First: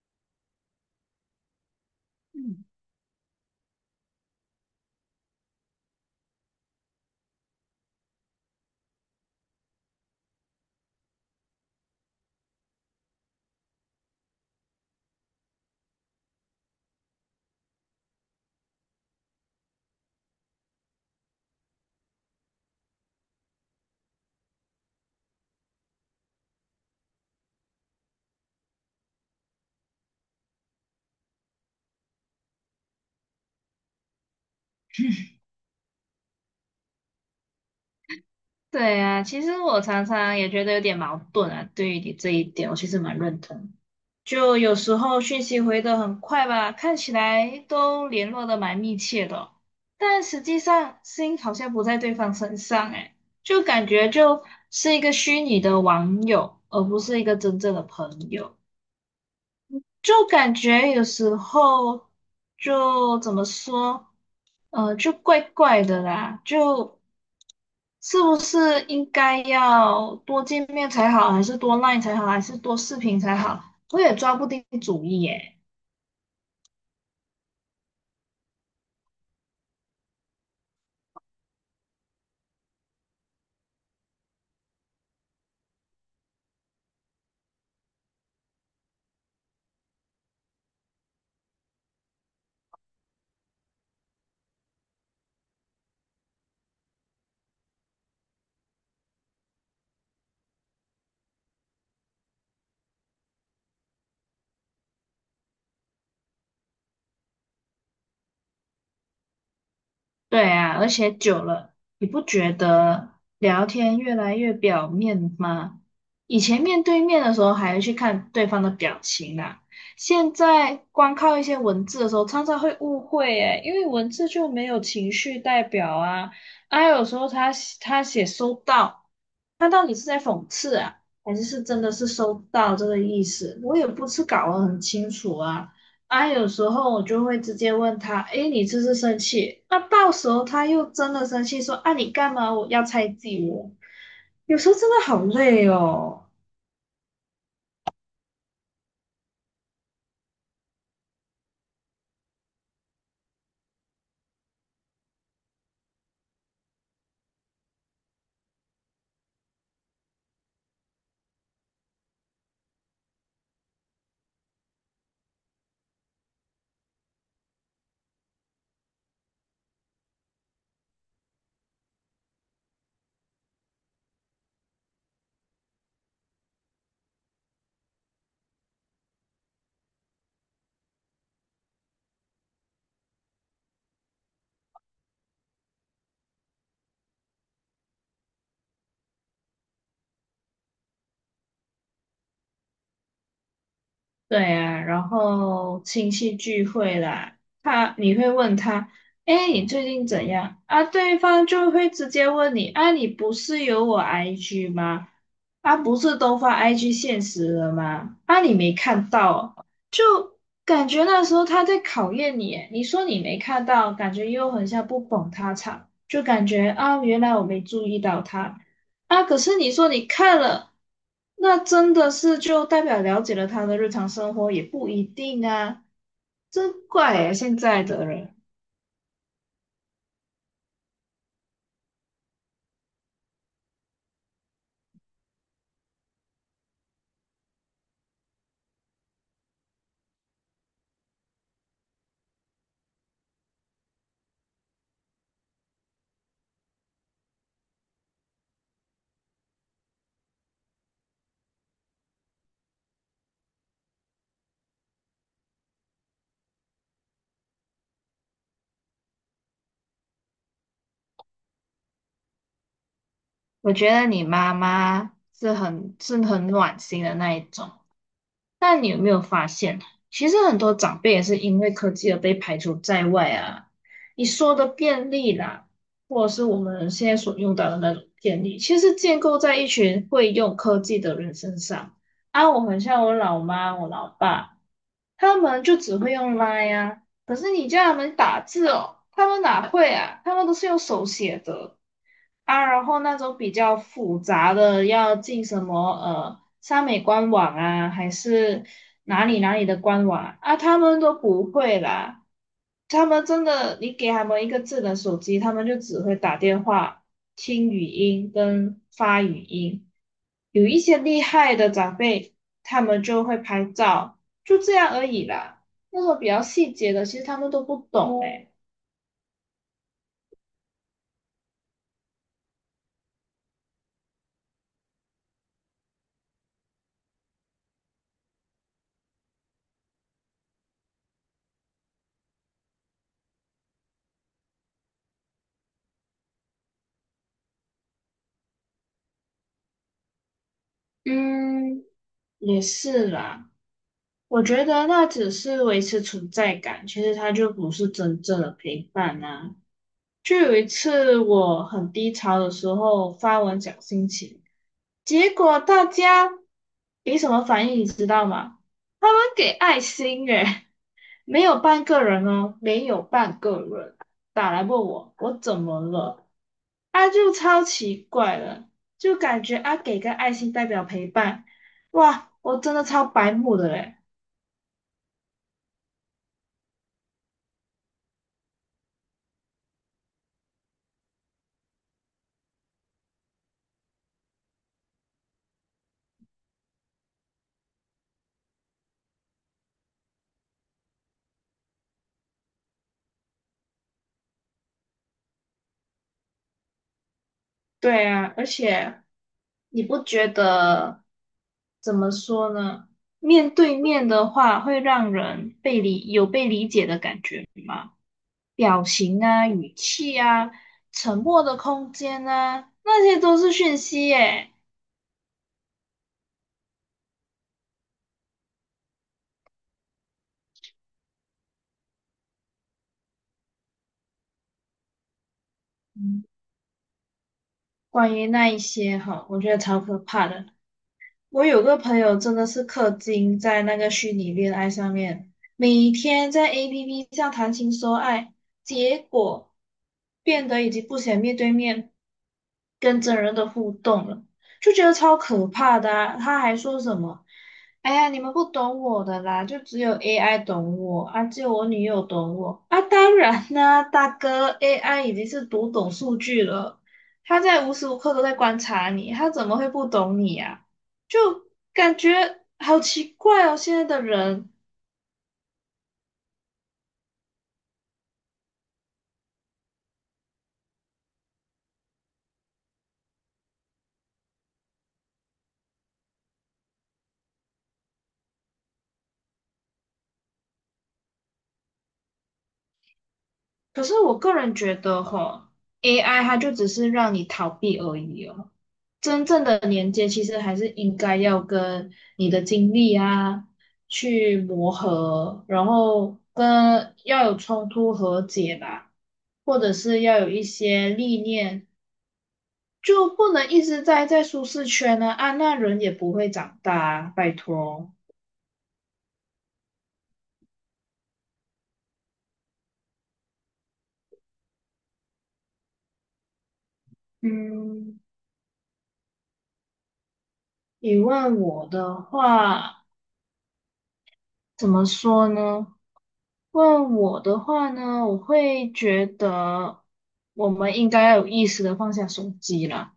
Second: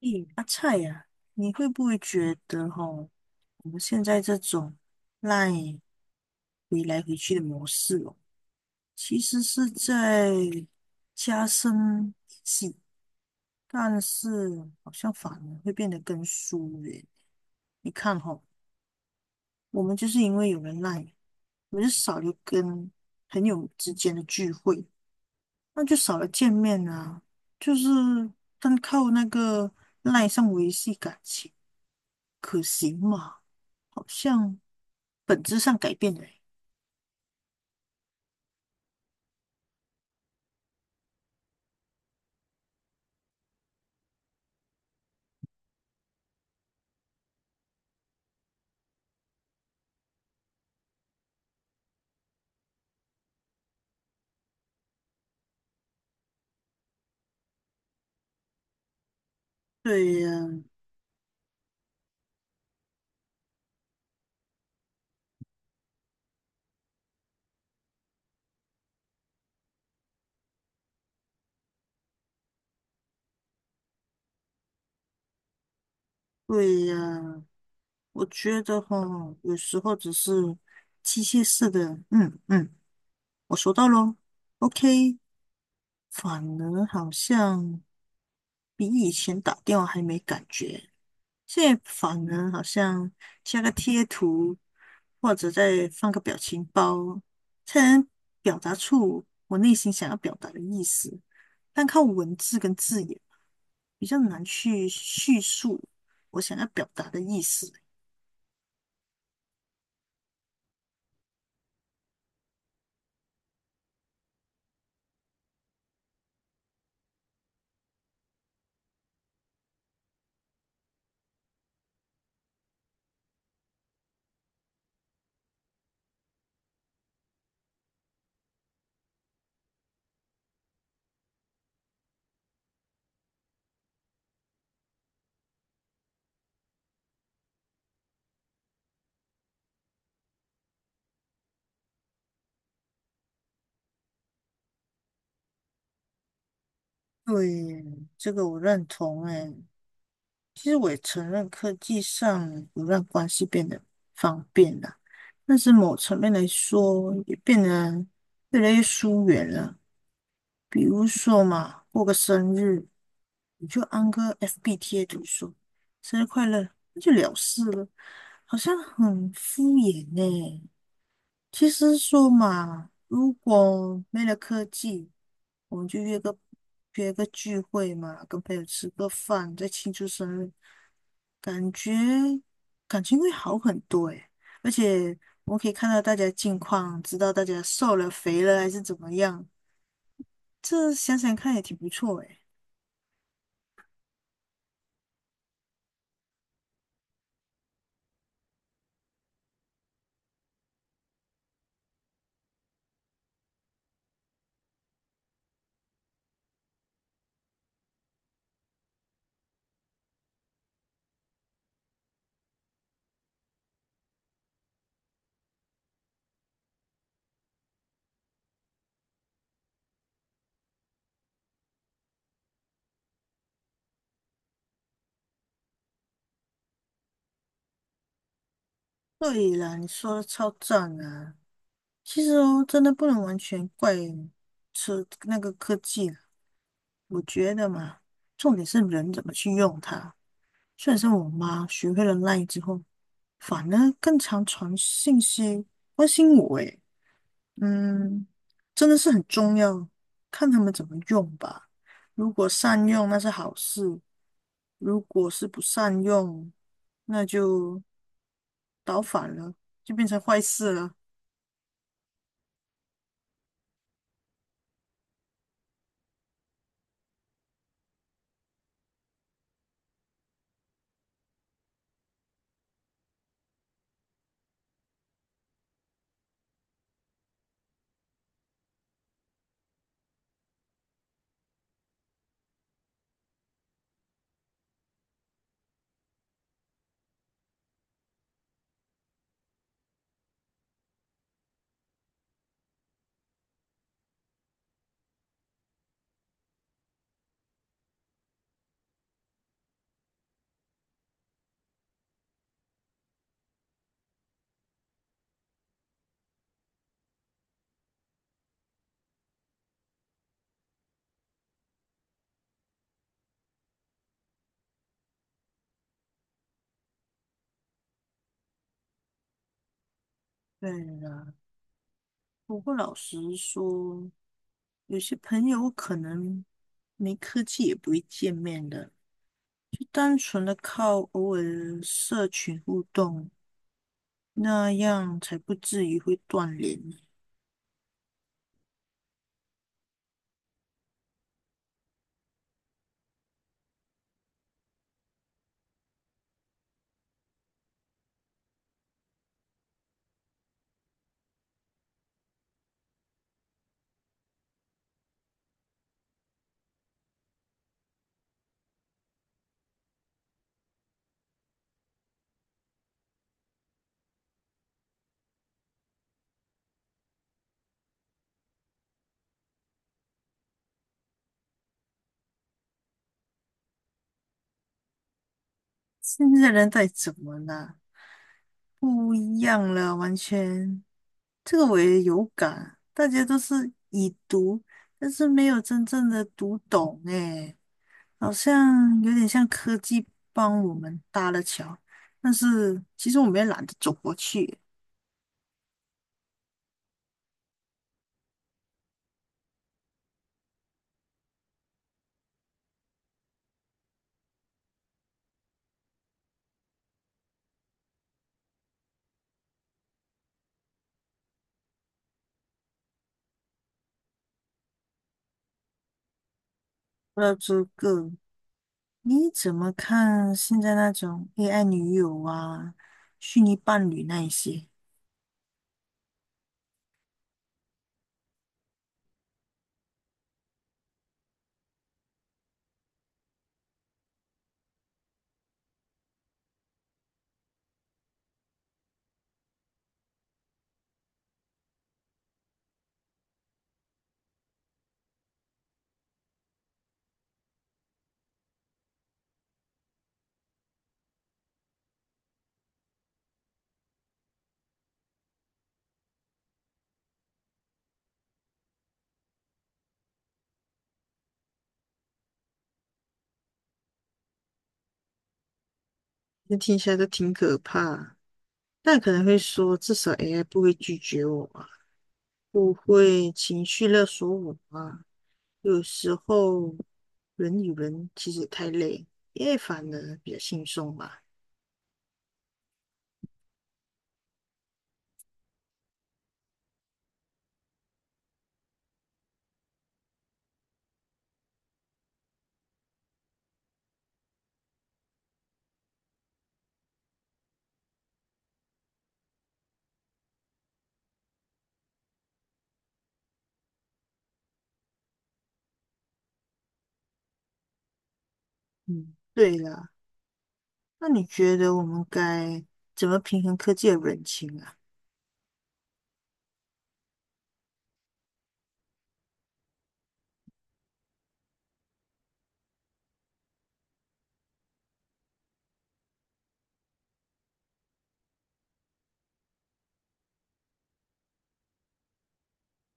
咦，阿菜呀、你会不会觉嗯，得哈，我们现在这种赖回来回去的模式哦，其实是在加深联系，但是好像反而会变得更疏远。你看哈，我们就是因为有人赖，我们就少了跟朋友之间的聚会，那就少了见面啊，就是单靠那个赖上维系感情。可行吗？好像本质上改变了欸。对啊，其实我常常也觉得有点矛盾啊，对于你这一点，我其实蛮认同。就有时候讯息回得很快吧，看起来都联络得蛮密切的哦但实际上心好像不在对方身上，诶，就感觉就是一个虚拟的网友，而不是一个真正的朋友。就对呀，感觉有时候就怎么说，就怪怪的啦，就。是不是应该要多见面才好，还是多 LINE 才好，还是多视频才好？我也抓不定主意耶。对呀，我觉得哈，有时候只是机械式的，嗯嗯，我收到咯， OK 反而好像比以前打电话还没感觉，现在反而好像加个贴图，或者再放个表情包，才能表达出我内心想要表达的意思，但靠文字跟字眼。比较难去叙述我想要表达的意思。对啊，而且久了，你不觉得聊天越来越表面吗？以前面对面的时候还要去看对方的表情啦，现在光靠一些文字的时候，常常会误会耶，因为文字就没有情绪代表啊。啊，有时候他写收到。他到底是在讽刺啊，还是是真的是收到这个意思？我也不是搞得很清楚啊。啊，有时候我就会直接问他，诶，你这是生气？那到时候他又真的生气说，啊，你干嘛我要猜忌我？有时候真的好累哦。对，这个我认同诶。其实我也承认科技上有让关系变得方便了，但是某层面来说，也变得越来越疏远了。比如说嘛，过个生日，你就安个 FB 贴图说“生日快乐”，那就了事了，好像很敷衍呢、其实说嘛，如果没了科技，我们就约个聚会嘛，跟朋友吃个饭，再庆祝生日，感觉感情会好很多诶。而且我们可以看到大家近况，知道大家瘦了、肥了还是怎么样，这想想看也挺不错诶。对啊，然后亲戚聚会啦，他你会问他，哎，你最近怎样啊？对方就会直接问你，啊，你不是有我 IG 吗？啊，不是都发 IG 现实了吗？啊，你没看到感觉那时候他在考验你耶你说你没看到，感觉又很像不捧他场，就感觉啊，原来我没注意到他啊。可是你说你看了，那真的是就代表了解了他的日常生活，也不一定啊。真怪耶，现在的人，对啦，你说的超赞啊！其实哦，真的不能完全怪车那个科技啦，我觉得嘛，重点是人怎么去用它。虽然说我妈学会了 l 之后，反而更常传信息关心我，诶，嗯，真的是很重要，看他们怎么用吧。如果善用那是好事，如果是不善用，那就倒反了，就变成坏事了。我觉得你妈妈是很是很暖心的那一种。但你有没有发现，其实很多长辈也是因为科技而被排除在外啊？你说的便利啦，或者是我们现在所用到的那种便利，其实建构在一群会用科技的人身上。啊，我很像我老妈、我老爸，他们就只会用 l 呀，可是你叫他们打字哦，他们哪会啊？他们都是用手写的。啊，然后那种比较复杂的，要进什么三美官网啊，还是哪里哪里的官网啊，啊他们都不会啦。他们真的，你给他们一个智能手机，他们就只会打电话、听语音跟发语音。有一些厉害的长辈，他们就会拍照，就这样而已啦。那种比较细节的，其实他们都不懂诶。对了，不过老实说，有些朋友可能没科技也不会见面的。就单纯的靠偶尔的社群互动，那样才不至于会断联。嗯，也是啦，我觉得那只是维持存在感，其实它就不是真正的陪伴啊。就有一次我很低潮的时候发文讲心情，结果大家给什么反应你知道吗？他们给爱心诶，没有半个人哦，没有半个人打来问我怎么了，啊就超奇怪了，就感觉啊给个爱心代表陪伴，哇，我真的超白目的嘞。现在人在怎么了？不一样了，完全。这个我也有感，大家都是已读，但是没有真正的读懂，诶，好像有点像科技帮我们搭了桥，但是其实我们也懒得走过去。对啊，而且你不觉得怎么说呢？面对面的话，会让人被理，有被理解的感觉吗？表情啊、语气啊、沉默的空间啊，那些都是讯息耶。不知道这个你怎么看现在那种 AI 女友啊、虚拟伴侣那一些？嗯，关于那一些哈，我觉得超可怕的。我有个朋友真的是氪金在那个虚拟恋爱上面，每天在 APP 上谈情说爱，结果变得已经不想面对面跟真人的互动了，就觉得超可怕的啊他还说什么：“哎呀，你们不懂我的啦，就只有 AI 懂我啊，只有我女友懂我啊。”当然啦，大哥，AI 已经是读懂数据了，他在无时无刻都在观察你，他怎么会不懂你呀？就感觉好奇怪哦，现在的人。这听起来都挺可怕。但可能会说，至少 AI 不会拒绝我啊，不会情绪勒索我啊。有时候人与人其实太累，AI 反而比较轻松吧。可是我个人觉得吼 AI 它就只是让你逃避而已哦。真正的连接其实还是应该要跟你的经历啊去磨合，然后跟要有冲突和解吧，或者是要有一些历练，就不能一直待在舒适圈呢啊，那人也不会长大啊，拜托。嗯，对了，那你觉得我们该怎么平衡科技的人情啊？嗯。你问我的话，怎么说呢？问我的话呢，我会觉得我们应该要有意识的放下手机了。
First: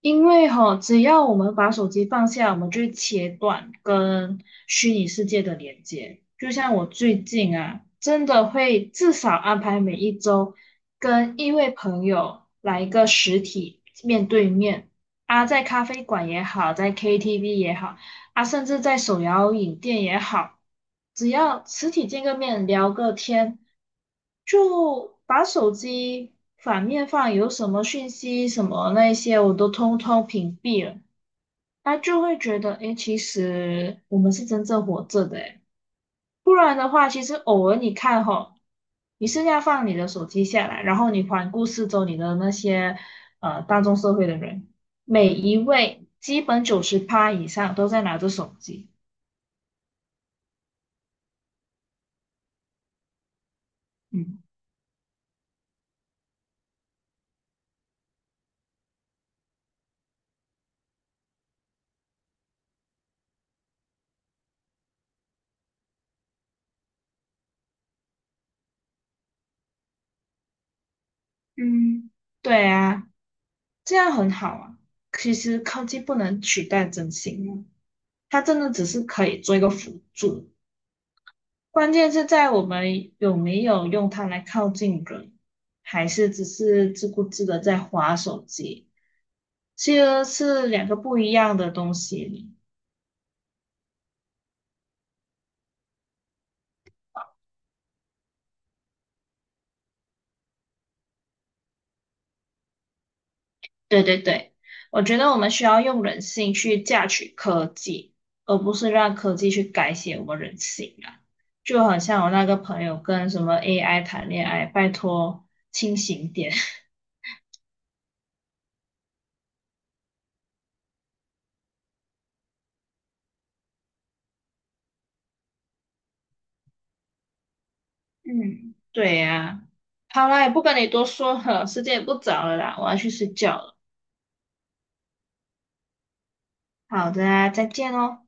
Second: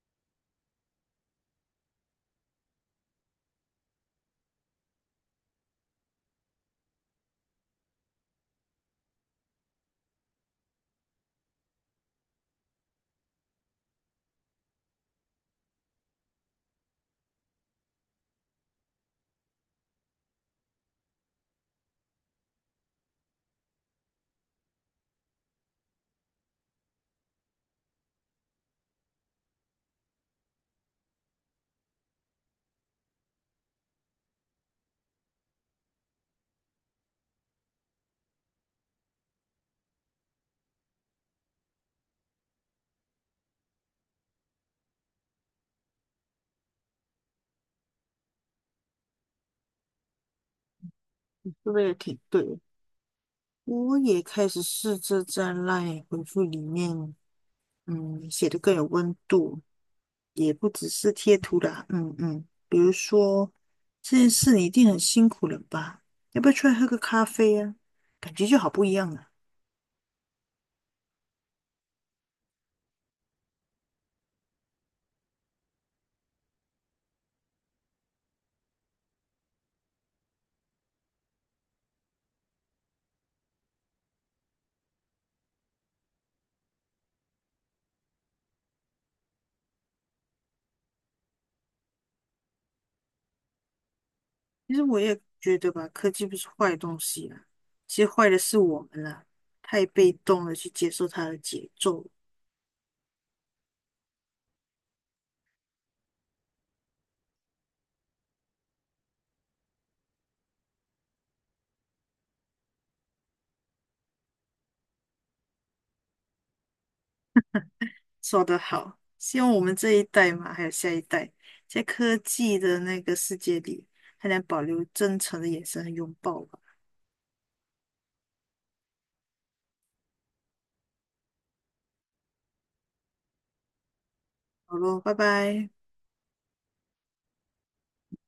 因为哈，只要我们把手机放下，我们就会切断跟虚拟世界的连接。就像我最近啊，真的会至少安排每一周跟一位朋友来一个实体面对面啊，在咖啡馆也好，在 KTV 也好，啊，甚至在手摇饮店也好。只要实体见个面聊个天，就把手机反面放，有什么讯息什么那些，我都通通屏蔽了。他就会觉得，诶，其实我们是真正活着的，诶，不然的话，其实偶尔你看吼，你是要放你的手机下来，然后你环顾四周你的那些大众社会的人，每一位基本九十趴以上都在拿着手机，这个也挺对的。我也嗯开始试着在 LINE 回复里面。嗯，写的更有温度，也不只是贴图啦。嗯嗯，比如说这件事你一定很辛苦了吧？要不要出来喝个咖啡啊？感觉就好不一样了。嗯，对啊。这样很好啊。其实科技不能取代真心啊它真的只是可以做一个辅助，关键是在我们有没有用它来靠近人，还是只是自顾自的在划手机，其实是两个不一样的东西。其实我也觉得吧，科技不是坏东西啊，其实坏的是我们啦，太被动的去接受它的节奏。对对对，我觉得我们需要用人性去榨取科技，而不是让科技去改写我们人性啊。就好像我那个朋友跟什么 AI 谈恋爱，拜托清醒点。说得好，希望我们这一代嘛，还有下一代，在科技的那个世界里，还能保留真诚的眼神和拥抱吧。嗯，对呀、好啦，也不跟你多说了，时间也不早了啦，我要去睡觉了。好咯，拜拜。好的啊，再见哦。